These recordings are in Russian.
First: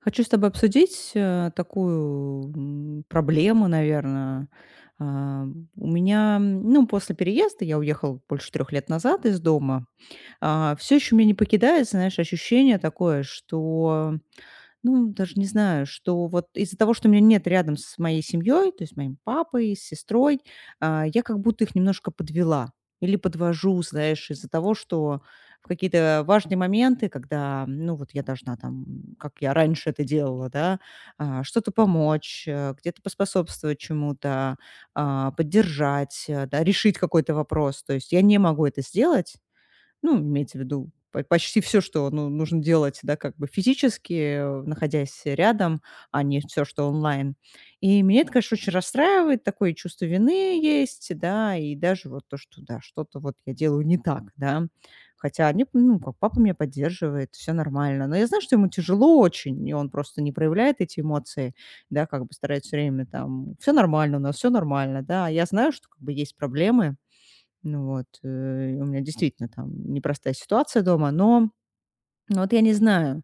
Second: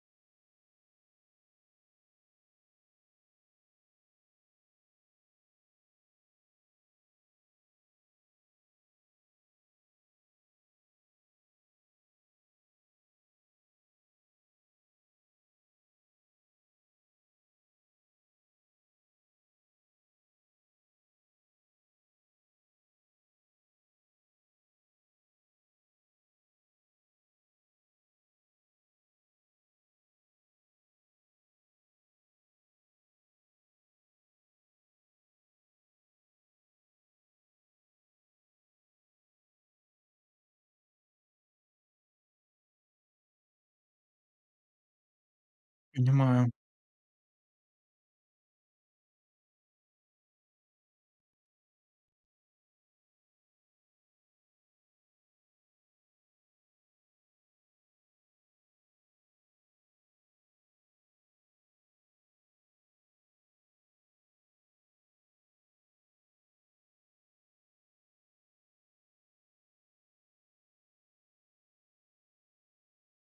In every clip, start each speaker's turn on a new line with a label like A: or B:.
A: Хочу с тобой обсудить такую проблему, наверное. А, У меня, ну, после переезда, я уехала больше 3 лет назад из дома, все еще меня не покидает, знаешь, ощущение такое, что ну, даже не знаю, что вот из-за того, что меня нет рядом с моей семьей, то есть моим папой, с сестрой, я как будто их немножко подвела или подвожу, знаешь, из-за того, что в какие-то важные моменты, когда, ну, вот я должна там, как я раньше это делала, да, что-то помочь, где-то поспособствовать чему-то, поддержать, да, решить какой-то вопрос. То есть я не могу это сделать, ну, имеется в виду по почти все, что, ну, нужно делать, да, как бы физически, находясь рядом, а не
B: Понимаю,
A: все, что онлайн. И меня это, конечно, очень расстраивает. Такое чувство вины есть, да, и даже вот то, что, да, что-то вот я делаю не так, да. Хотя они, ну, как папа меня поддерживает, все нормально. Но я знаю, что ему тяжело очень, и он просто не проявляет эти эмоции, да, как бы старается все время там: все нормально у нас, все нормально", да. А я знаю, что как бы есть проблемы. Ну вот, у меня действительно там непростая ситуация дома, но, вот я не знаю,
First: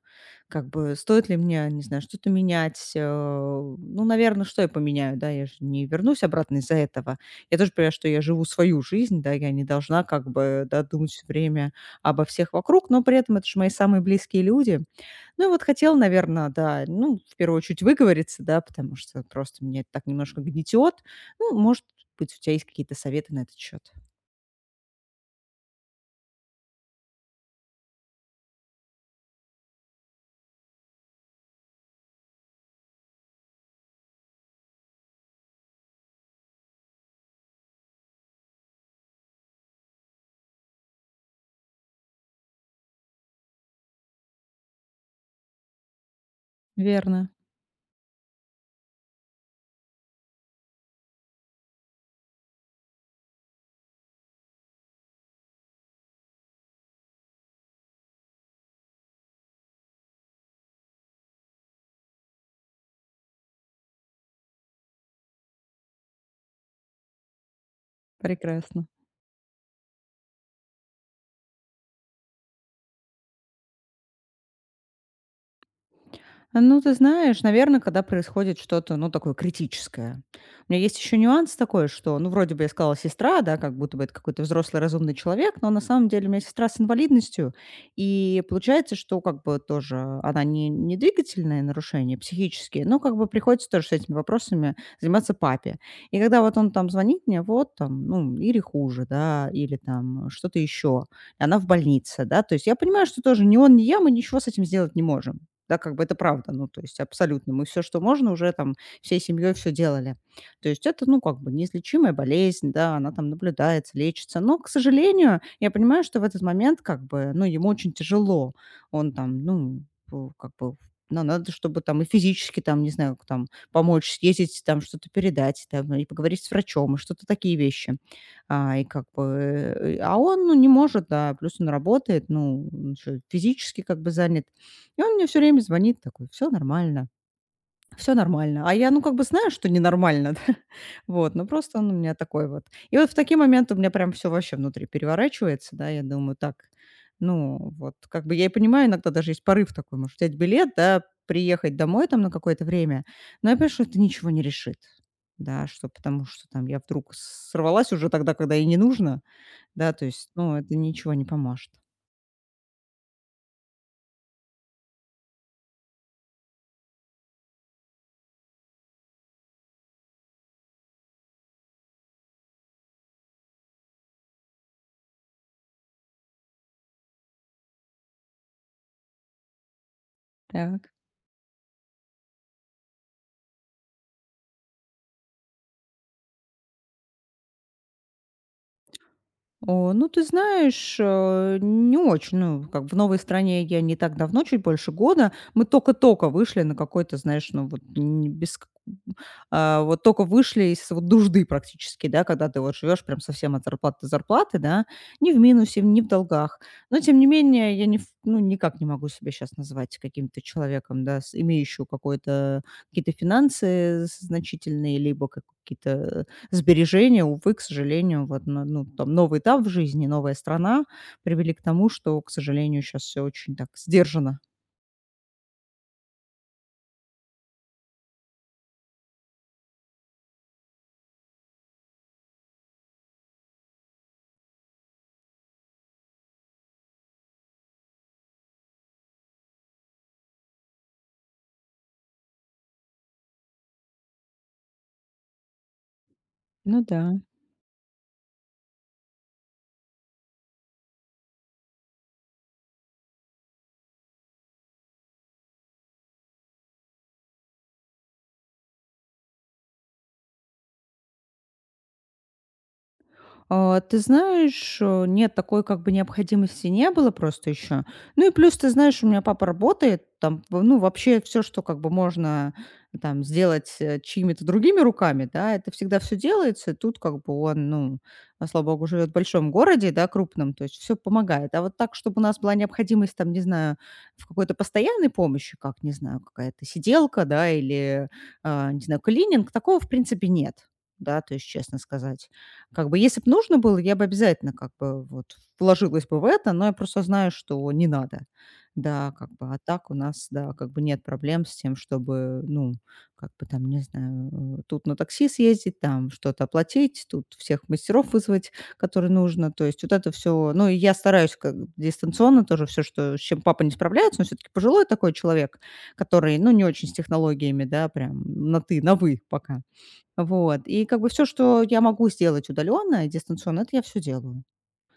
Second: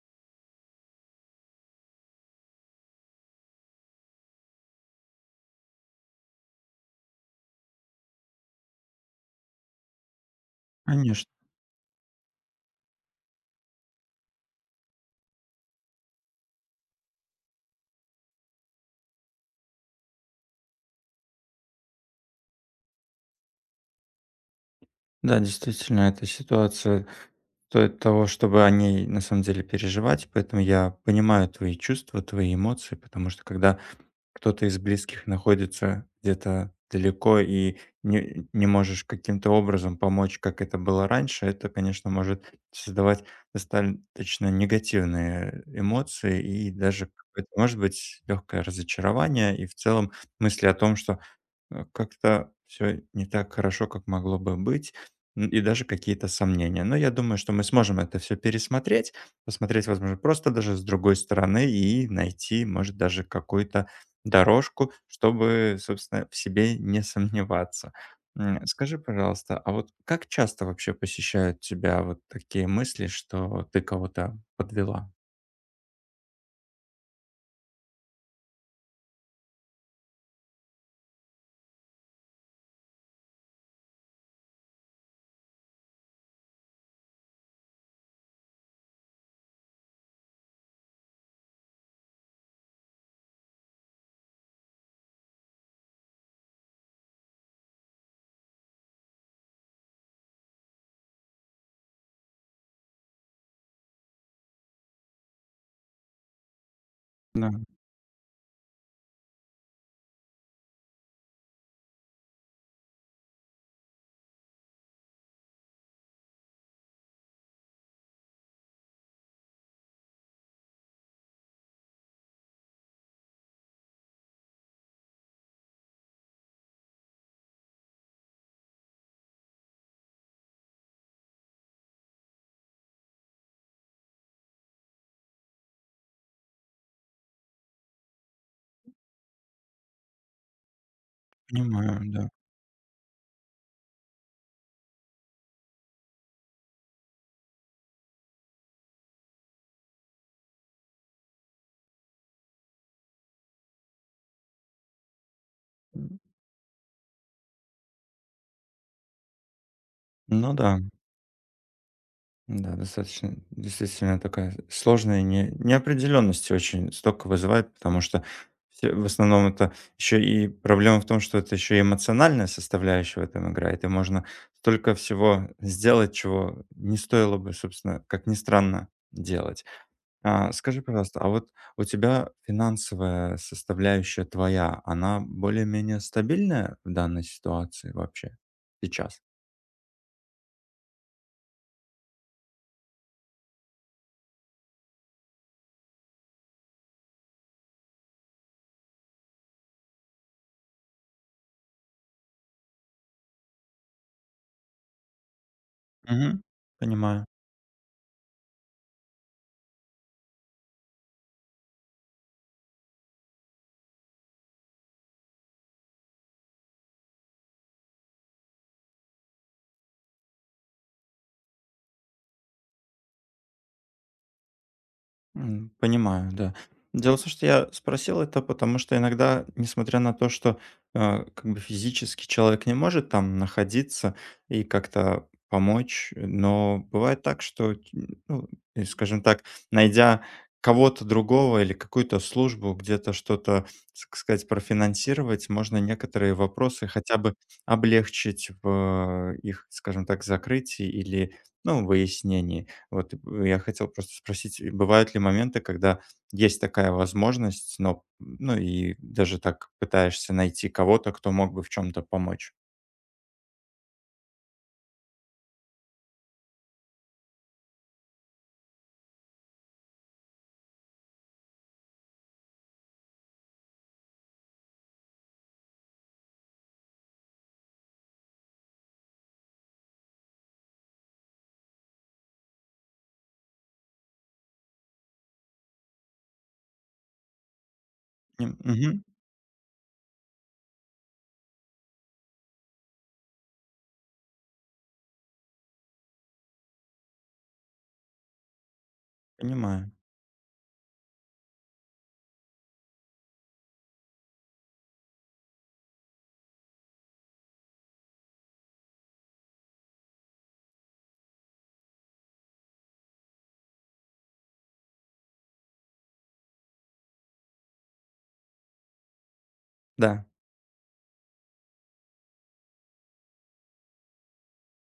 A: как бы стоит ли мне, не знаю, что-то менять. Ну, наверное, что я поменяю, да, я же не вернусь обратно из-за этого. Я тоже понимаю, что я живу свою жизнь, да, я не должна как бы, да, думать все
B: конечно.
A: время обо всех вокруг, но при этом это же мои самые близкие люди. Ну, и вот хотела, наверное, да, ну, в первую очередь выговориться, да, потому что просто меня это так немножко гнетет. Ну, может быть, у тебя есть какие-то советы на этот счет.
B: Да, действительно, эта ситуация стоит того, чтобы о ней на самом деле переживать, поэтому я понимаю твои чувства, твои эмоции, потому что, когда кто-то из близких находится где-то далеко и не можешь каким-то образом помочь, как это было раньше, это, конечно, может создавать достаточно негативные эмоции и даже
A: Верно.
B: какое-то, может быть, легкое разочарование и в целом мысли о том, что как-то все не так хорошо, как могло бы быть, и даже какие-то сомнения. Но я думаю, что мы сможем это все пересмотреть, посмотреть, возможно, просто даже с другой стороны и найти, может, даже какую-то дорожку, чтобы, собственно, в себе не сомневаться.
A: Прекрасно.
B: Скажи, пожалуйста, а вот как часто вообще посещают тебя вот такие мысли, что ты кого-то подвела?
A: Ну, ты знаешь, наверное, когда происходит что-то, ну, такое критическое. У меня есть еще нюанс такой, что, ну, вроде бы я сказала сестра, да, как будто бы это какой-то взрослый разумный человек, но на самом деле у меня сестра с инвалидностью, и получается, что как бы тоже она не двигательные нарушения психические, но как бы приходится тоже с этими вопросами заниматься папе. И когда вот он там звонит мне, вот там, ну, или хуже, да, или там что-то еще, и она в больнице, да, то есть я понимаю, что тоже ни он, ни я, мы ничего с этим сделать не можем. Да, как бы это правда, ну, то есть
B: Да,
A: абсолютно. Мы все что можно, уже там всей семьей все делали. То есть это, ну, как бы неизлечимая болезнь, да, она там наблюдается, лечится. Но, к сожалению, я понимаю, что в этот момент как бы, ну, ему очень тяжело. Он там, ну, п как бы, но надо, чтобы там и физически там, не знаю, к там помочь съездить, там что-то передать, там и поговорить с врачом, и что-то такие вещи. И как бы, а он, ну, не может, да, плюс он работает, ну, он еще физически как бы занят. И он мне все время звонит такой: все нормально, все нормально". А я, ну, как бы знаю, что ненормально, да. Вот, но просто он у
B: понимаю,
A: меня
B: да.
A: такой вот. И вот в такие моменты у меня прям все вообще внутри переворачивается, да. Я думаю: "Так, ну, вот как бы я и понимаю, иногда даже есть порыв такой, может, взять билет, да, приехать домой там на какое-то время". Но я понимаю, что это ничего не решит. Да, что потому что там я вдруг сорвалась уже тогда, когда и не нужно, да, то есть,
B: Ну
A: ну, это
B: да.
A: ничего не поможет.
B: Да, достаточно, действительно, такая сложная не, неопределенность очень столько вызывает, потому что все, в основном это еще и проблема в том, что это еще и эмоциональная составляющая в этом играет, и можно столько всего сделать, чего не стоило бы, собственно, как ни странно, делать. Скажи,
A: Так.
B: пожалуйста, а вот у тебя финансовая составляющая твоя, она более-менее стабильная в данной ситуации вообще сейчас?
A: О, ну, ты знаешь, не очень. Ну, как в новой стране я не так давно, чуть больше года. Мы только-только вышли на какой-то, знаешь, ну, вот не без вот только вышли из вот нужды практически, да, когда ты вот живешь прям совсем от зарплаты до зарплаты, да, ни в минусе, ни в
B: Мгм.
A: долгах. Но, тем
B: Понимаю.
A: не менее, я не ф ну, никак не могу себя сейчас назвать каким-то человеком, да, с имеющим какой-то какие-то финансы значительные, либо как какие-то. Сбережения, увы, к сожалению, вот, на ну, там новый этап в жизни, новая страна привели к тому, что, к сожалению, сейчас все очень так сдержанно.
B: Понимаю, да. Дело в том, что я спросил это, потому что иногда, несмотря на то, что, как бы физически человек не может там находиться и как-то помочь, но бывает так, что, ну, и, скажем так, найдя кого-то другого или какую-то службу, где-то что-то, так сказать, профинансировать, можно некоторые
A: Ну
B: вопросы
A: да.
B: хотя бы облегчить в их, скажем так, закрытии или, ну, выяснении. Вот и я хотел просто спросить, бывают ли моменты, когда есть такая возможность, но, ну, и даже так пытаешься найти кого-то, кто мог бы в чем то помочь?
A: Ты знаешь, нет, такой как бы необходимости не было просто еще. Ну и плюс, ты знаешь, у меня папа работает, там, ну, вообще все, что как бы можно там сделать чьими-то другими руками, да, это всегда все делается. Тут как бы он, ну, слава богу, живет в большом городе, да, крупном, то есть все помогает. А вот так, чтобы у нас была необходимость там, не знаю, в какой-то постоянной помощи, как, не знаю, какая-то сиделка, да, или,
B: М,
A: не знаю,
B: мгм,
A: клининг, такого, в принципе, нет, да, то есть, честно сказать. Как бы, если бы нужно было, я бы обязательно как бы вот вложилась бы в это, но я просто знаю, что не надо. Да, как бы, а так
B: понимаю.
A: у нас, да, как бы нет проблем с тем, чтобы, ну, как бы там, не знаю, тут на такси съездить, там что-то оплатить, тут всех мастеров вызвать, которые нужно. То есть вот это все, ну, и я стараюсь как дистанционно тоже все, что, с чем папа не справляется, но все-таки пожилой такой человек, который, ну, не очень с технологиями, да, прям на ты, на вы пока.
B: Да.
A: Вот. И как бы все, что я могу сделать удаленно и дистанционно, это я все делаю,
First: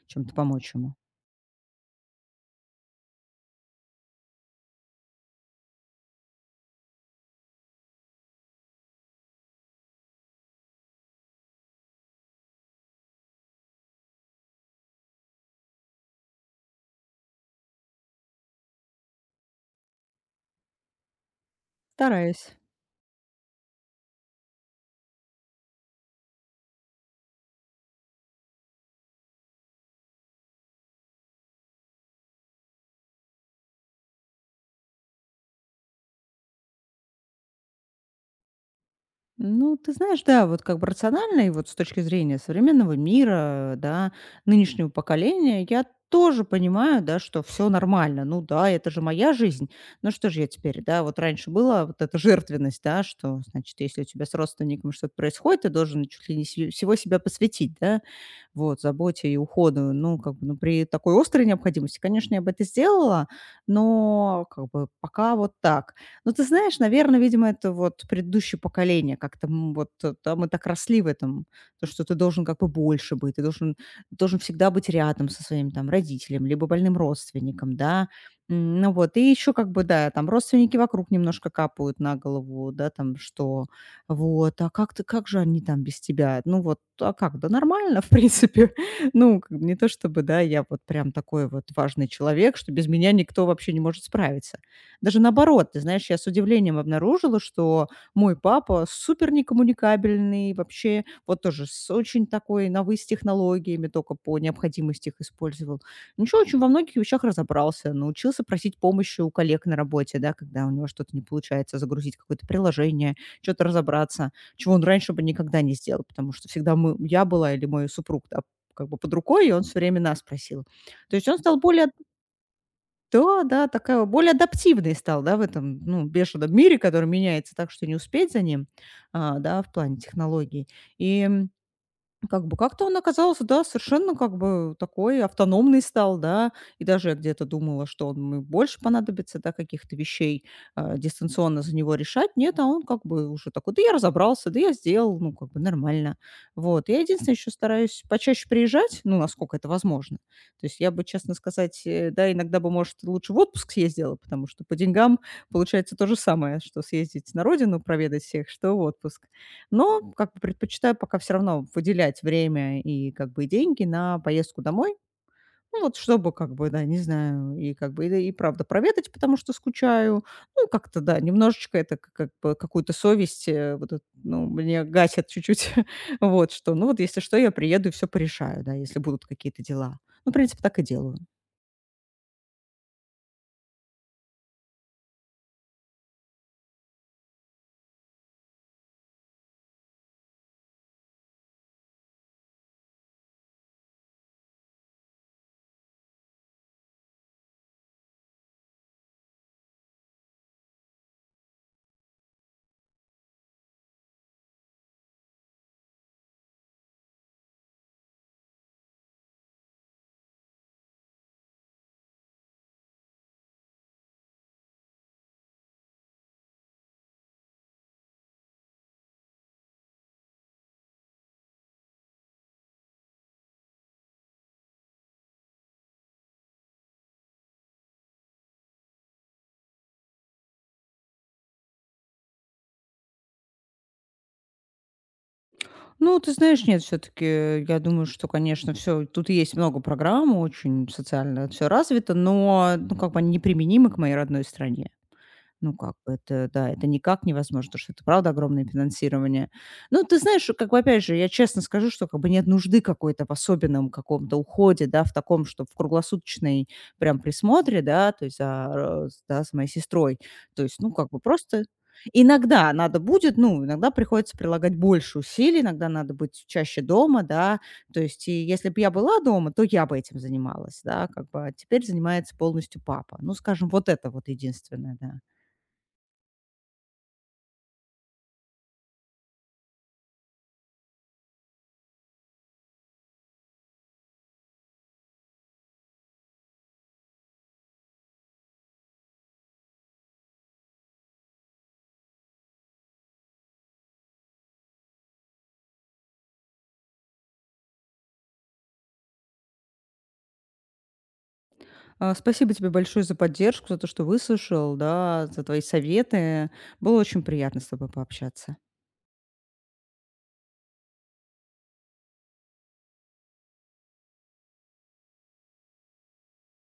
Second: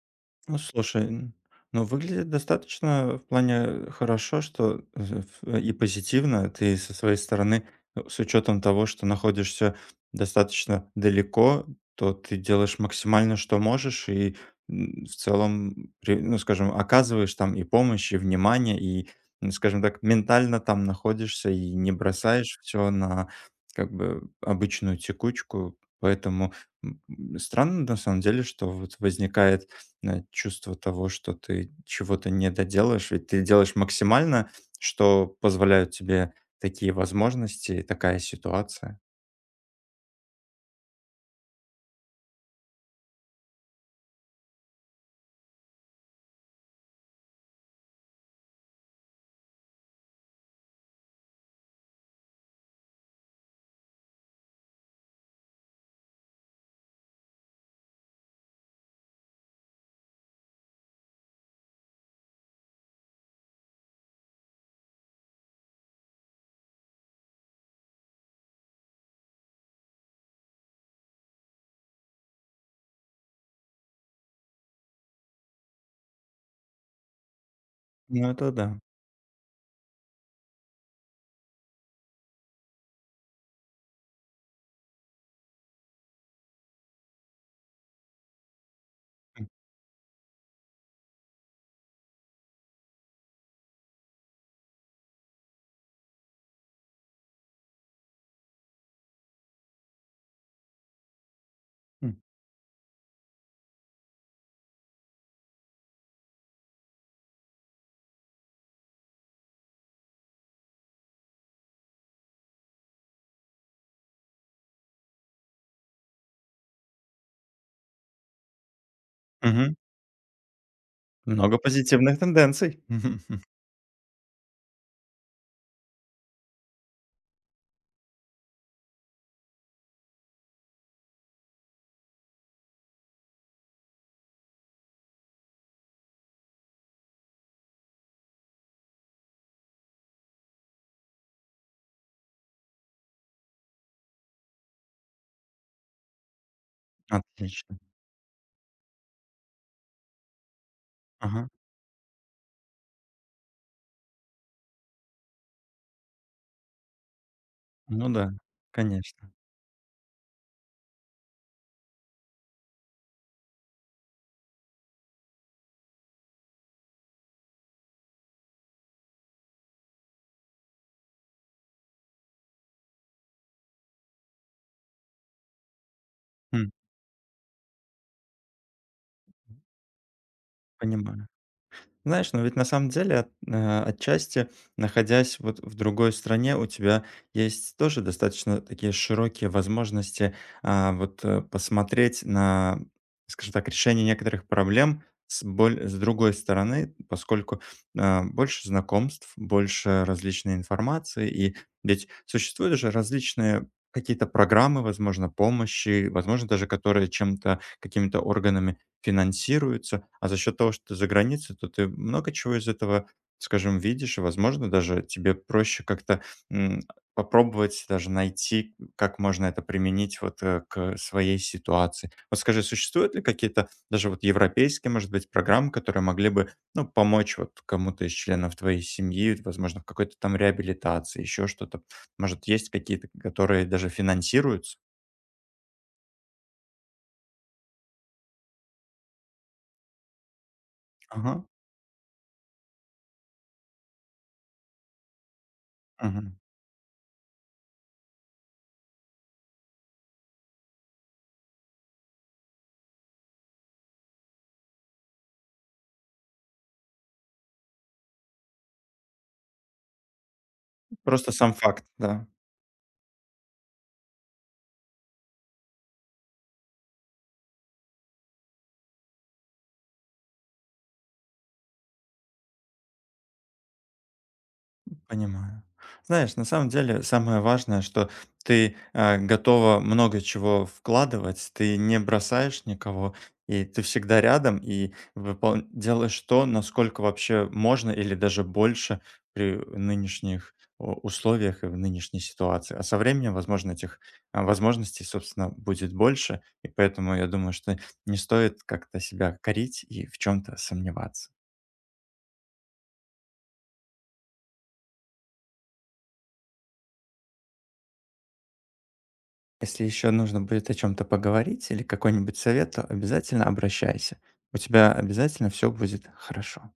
A: чем-то
B: Ну,
A: помочь ему.
B: слушай, ну, выглядит достаточно в плане хорошо, что и позитивно ты со своей стороны, с учетом того, что находишься достаточно далеко, то ты делаешь максимально, что можешь, и в целом, ну, скажем, оказываешь там и помощь, и внимание, и, скажем так, ментально там находишься и не
A: Стараюсь.
B: бросаешь все на как бы обычную текучку. Поэтому странно на самом деле, что вот возникает чувство того, что ты чего-то не доделаешь, ведь ты делаешь максимально, что позволяют тебе такие возможности и такая ситуация.
A: Ну, ты знаешь, да, вот как бы рационально и вот с точки зрения современного мира, да, нынешнего поколения, я тоже понимаю, да, что все нормально. Ну да, это же моя жизнь. Ну что же я теперь, да, вот раньше была вот эта жертвенность, да, что, значит, если у тебя с родственником что-то происходит, ты должен чуть ли не сию всего себя посвятить, да. Вот, заботе и уходу. Ну, как бы, ну, при такой острой необходимости, конечно, я бы это сделала, но как бы пока вот так. Но ты знаешь, наверное, видимо, это вот предыдущее поколение как-то вот да, мы так росли в этом, то, что ты должен как бы больше быть, ты должен всегда быть рядом со своим там родителем, либо больным родственником, да.
B: Ну, это да.
A: Ну вот, и еще как бы, да, там родственники вокруг немножко капают на голову, да, там, что вот, а как ты, как же они там без тебя? Ну вот, а как? Да нормально, в принципе. Ну,
B: М,
A: как бы не то чтобы, да, я вот прям такой вот важный человек, что без меня никто вообще не может справиться. Даже наоборот, ты знаешь, я с удивлением обнаружила, что мой папа супер некоммуникабельный, вообще вот тоже с
B: м.
A: очень такой новой с технологиями, только по необходимости их использовал. Ничего, очень во многих вещах разобрался, научился просить помощи у коллег на работе, да, когда у него что-то не получается, загрузить какое-то приложение, чё-то разобраться, чего он раньше бы никогда не сделал, потому что всегда мы я была или мой супруг, да, как бы под рукой, и он
B: Мгм.
A: всё время нас просил. То есть он
B: Много
A: стал более
B: позитивных тенденций.
A: да, да, такая вот, более адаптивный стал, да, в этом, ну, бешеном мире, который меняется так, что не успеть за ним, да, в плане технологий. И как бы как-то он оказался, да, совершенно как бы такой автономный стал, да. И даже я где-то думала, что он мне больше понадобится, да, каких-то вещей, дистанционно за него решать. Нет, а он как бы уже такой: "Да я разобрался, да я сделал, ну, как бы нормально". Вот. Я единственное, еще
B: Отлично.
A: стараюсь почаще приезжать, ну, насколько это возможно. То есть я бы, честно
B: Ага.
A: сказать, да, иногда бы, может, лучше в отпуск съездила, потому что по деньгам получается то же самое, что съездить на родину,
B: Ну
A: проведать
B: да,
A: всех, что в отпуск.
B: конечно.
A: Но как бы предпочитаю пока все равно выделять время и как бы и деньги на поездку домой. Ну, вот чтобы как бы, да, не знаю, и как бы, и правда проведать, потому что скучаю. Ну, как-то, да, немножечко это к как бы какую-то совесть, вот эт ну, мне гасят чуть-чуть. Вот
B: М,
A: что, ну, вот если что, я приеду и всё порешаю, да, если будут какие-то дела. Ну, в принципе, так и делаю.
B: Понимаю. Знаешь, но ведь на самом деле отчасти, находясь вот в другой стране, у тебя есть тоже достаточно такие широкие возможности посмотреть на, скажем так, решение некоторых проблем с другой стороны, поскольку больше знакомств, больше различной информации, и ведь существуют же различные какие-то программы, возможно, помощи, возможно, даже которые чем-то, какими-то органами финансируется. А за счет того, что ты за границей, то ты много чего из этого, скажем, видишь, и, возможно, даже тебе проще как-то м, попробовать даже найти, как можно это применить вот к своей ситуации. Вот скажи, существуют ли какие-то даже вот европейские, может быть, программы, которые могли бы, ну, помочь вот кому-то из членов твоей семьи, возможно, в какой-то там реабилитации, еще что-то? Может, есть какие-то, которые даже финансируются?
A: Ну, ты знаешь, нет, все-таки я думаю, что, конечно, все, тут есть много программ, очень
B: Ага.
A: социально все развито, но, ну, как бы они неприменимы к моей родной стране. Ну, как бы
B: Мгм.
A: это, да, это никак невозможно, потому что это, правда, огромное финансирование. Ну, ты знаешь, как бы, опять же, я честно скажу, что как бы нет нужды какой-то в особенном каком-то уходе, да, в таком, что в круглосуточной прям присмотре, да, то есть, да, с моей сестрой. То есть, ну, как бы
B: Просто сам
A: просто
B: факт, да.
A: иногда надо будет, ну, иногда приходится прилагать больше усилий, иногда надо быть чаще дома, да, то есть и если бы я была дома, то я бы этим занималась, да, как бы, а теперь занимается полностью папа. Ну, скажем, вот это вот единственное, да.
B: Понимаю. Знаешь, на самом деле самое важное, что ты готова много чего вкладывать, ты не бросаешь никого, и ты всегда рядом, и делаешь то, насколько вообще можно или даже больше при нынешних условиях и в нынешней ситуации. А со временем, возможно, этих возможностей, собственно, будет больше, и поэтому я думаю, что не стоит как-то себя корить и в чем-то сомневаться.
A: Спасибо тебе большое за поддержку, за то, что выслушал, да, за твои советы. Было очень приятно с тобой пообщаться.
B: Если еще нужно будет о чем-то поговорить или какой-нибудь совет, то обязательно обращайся. У тебя обязательно все будет хорошо.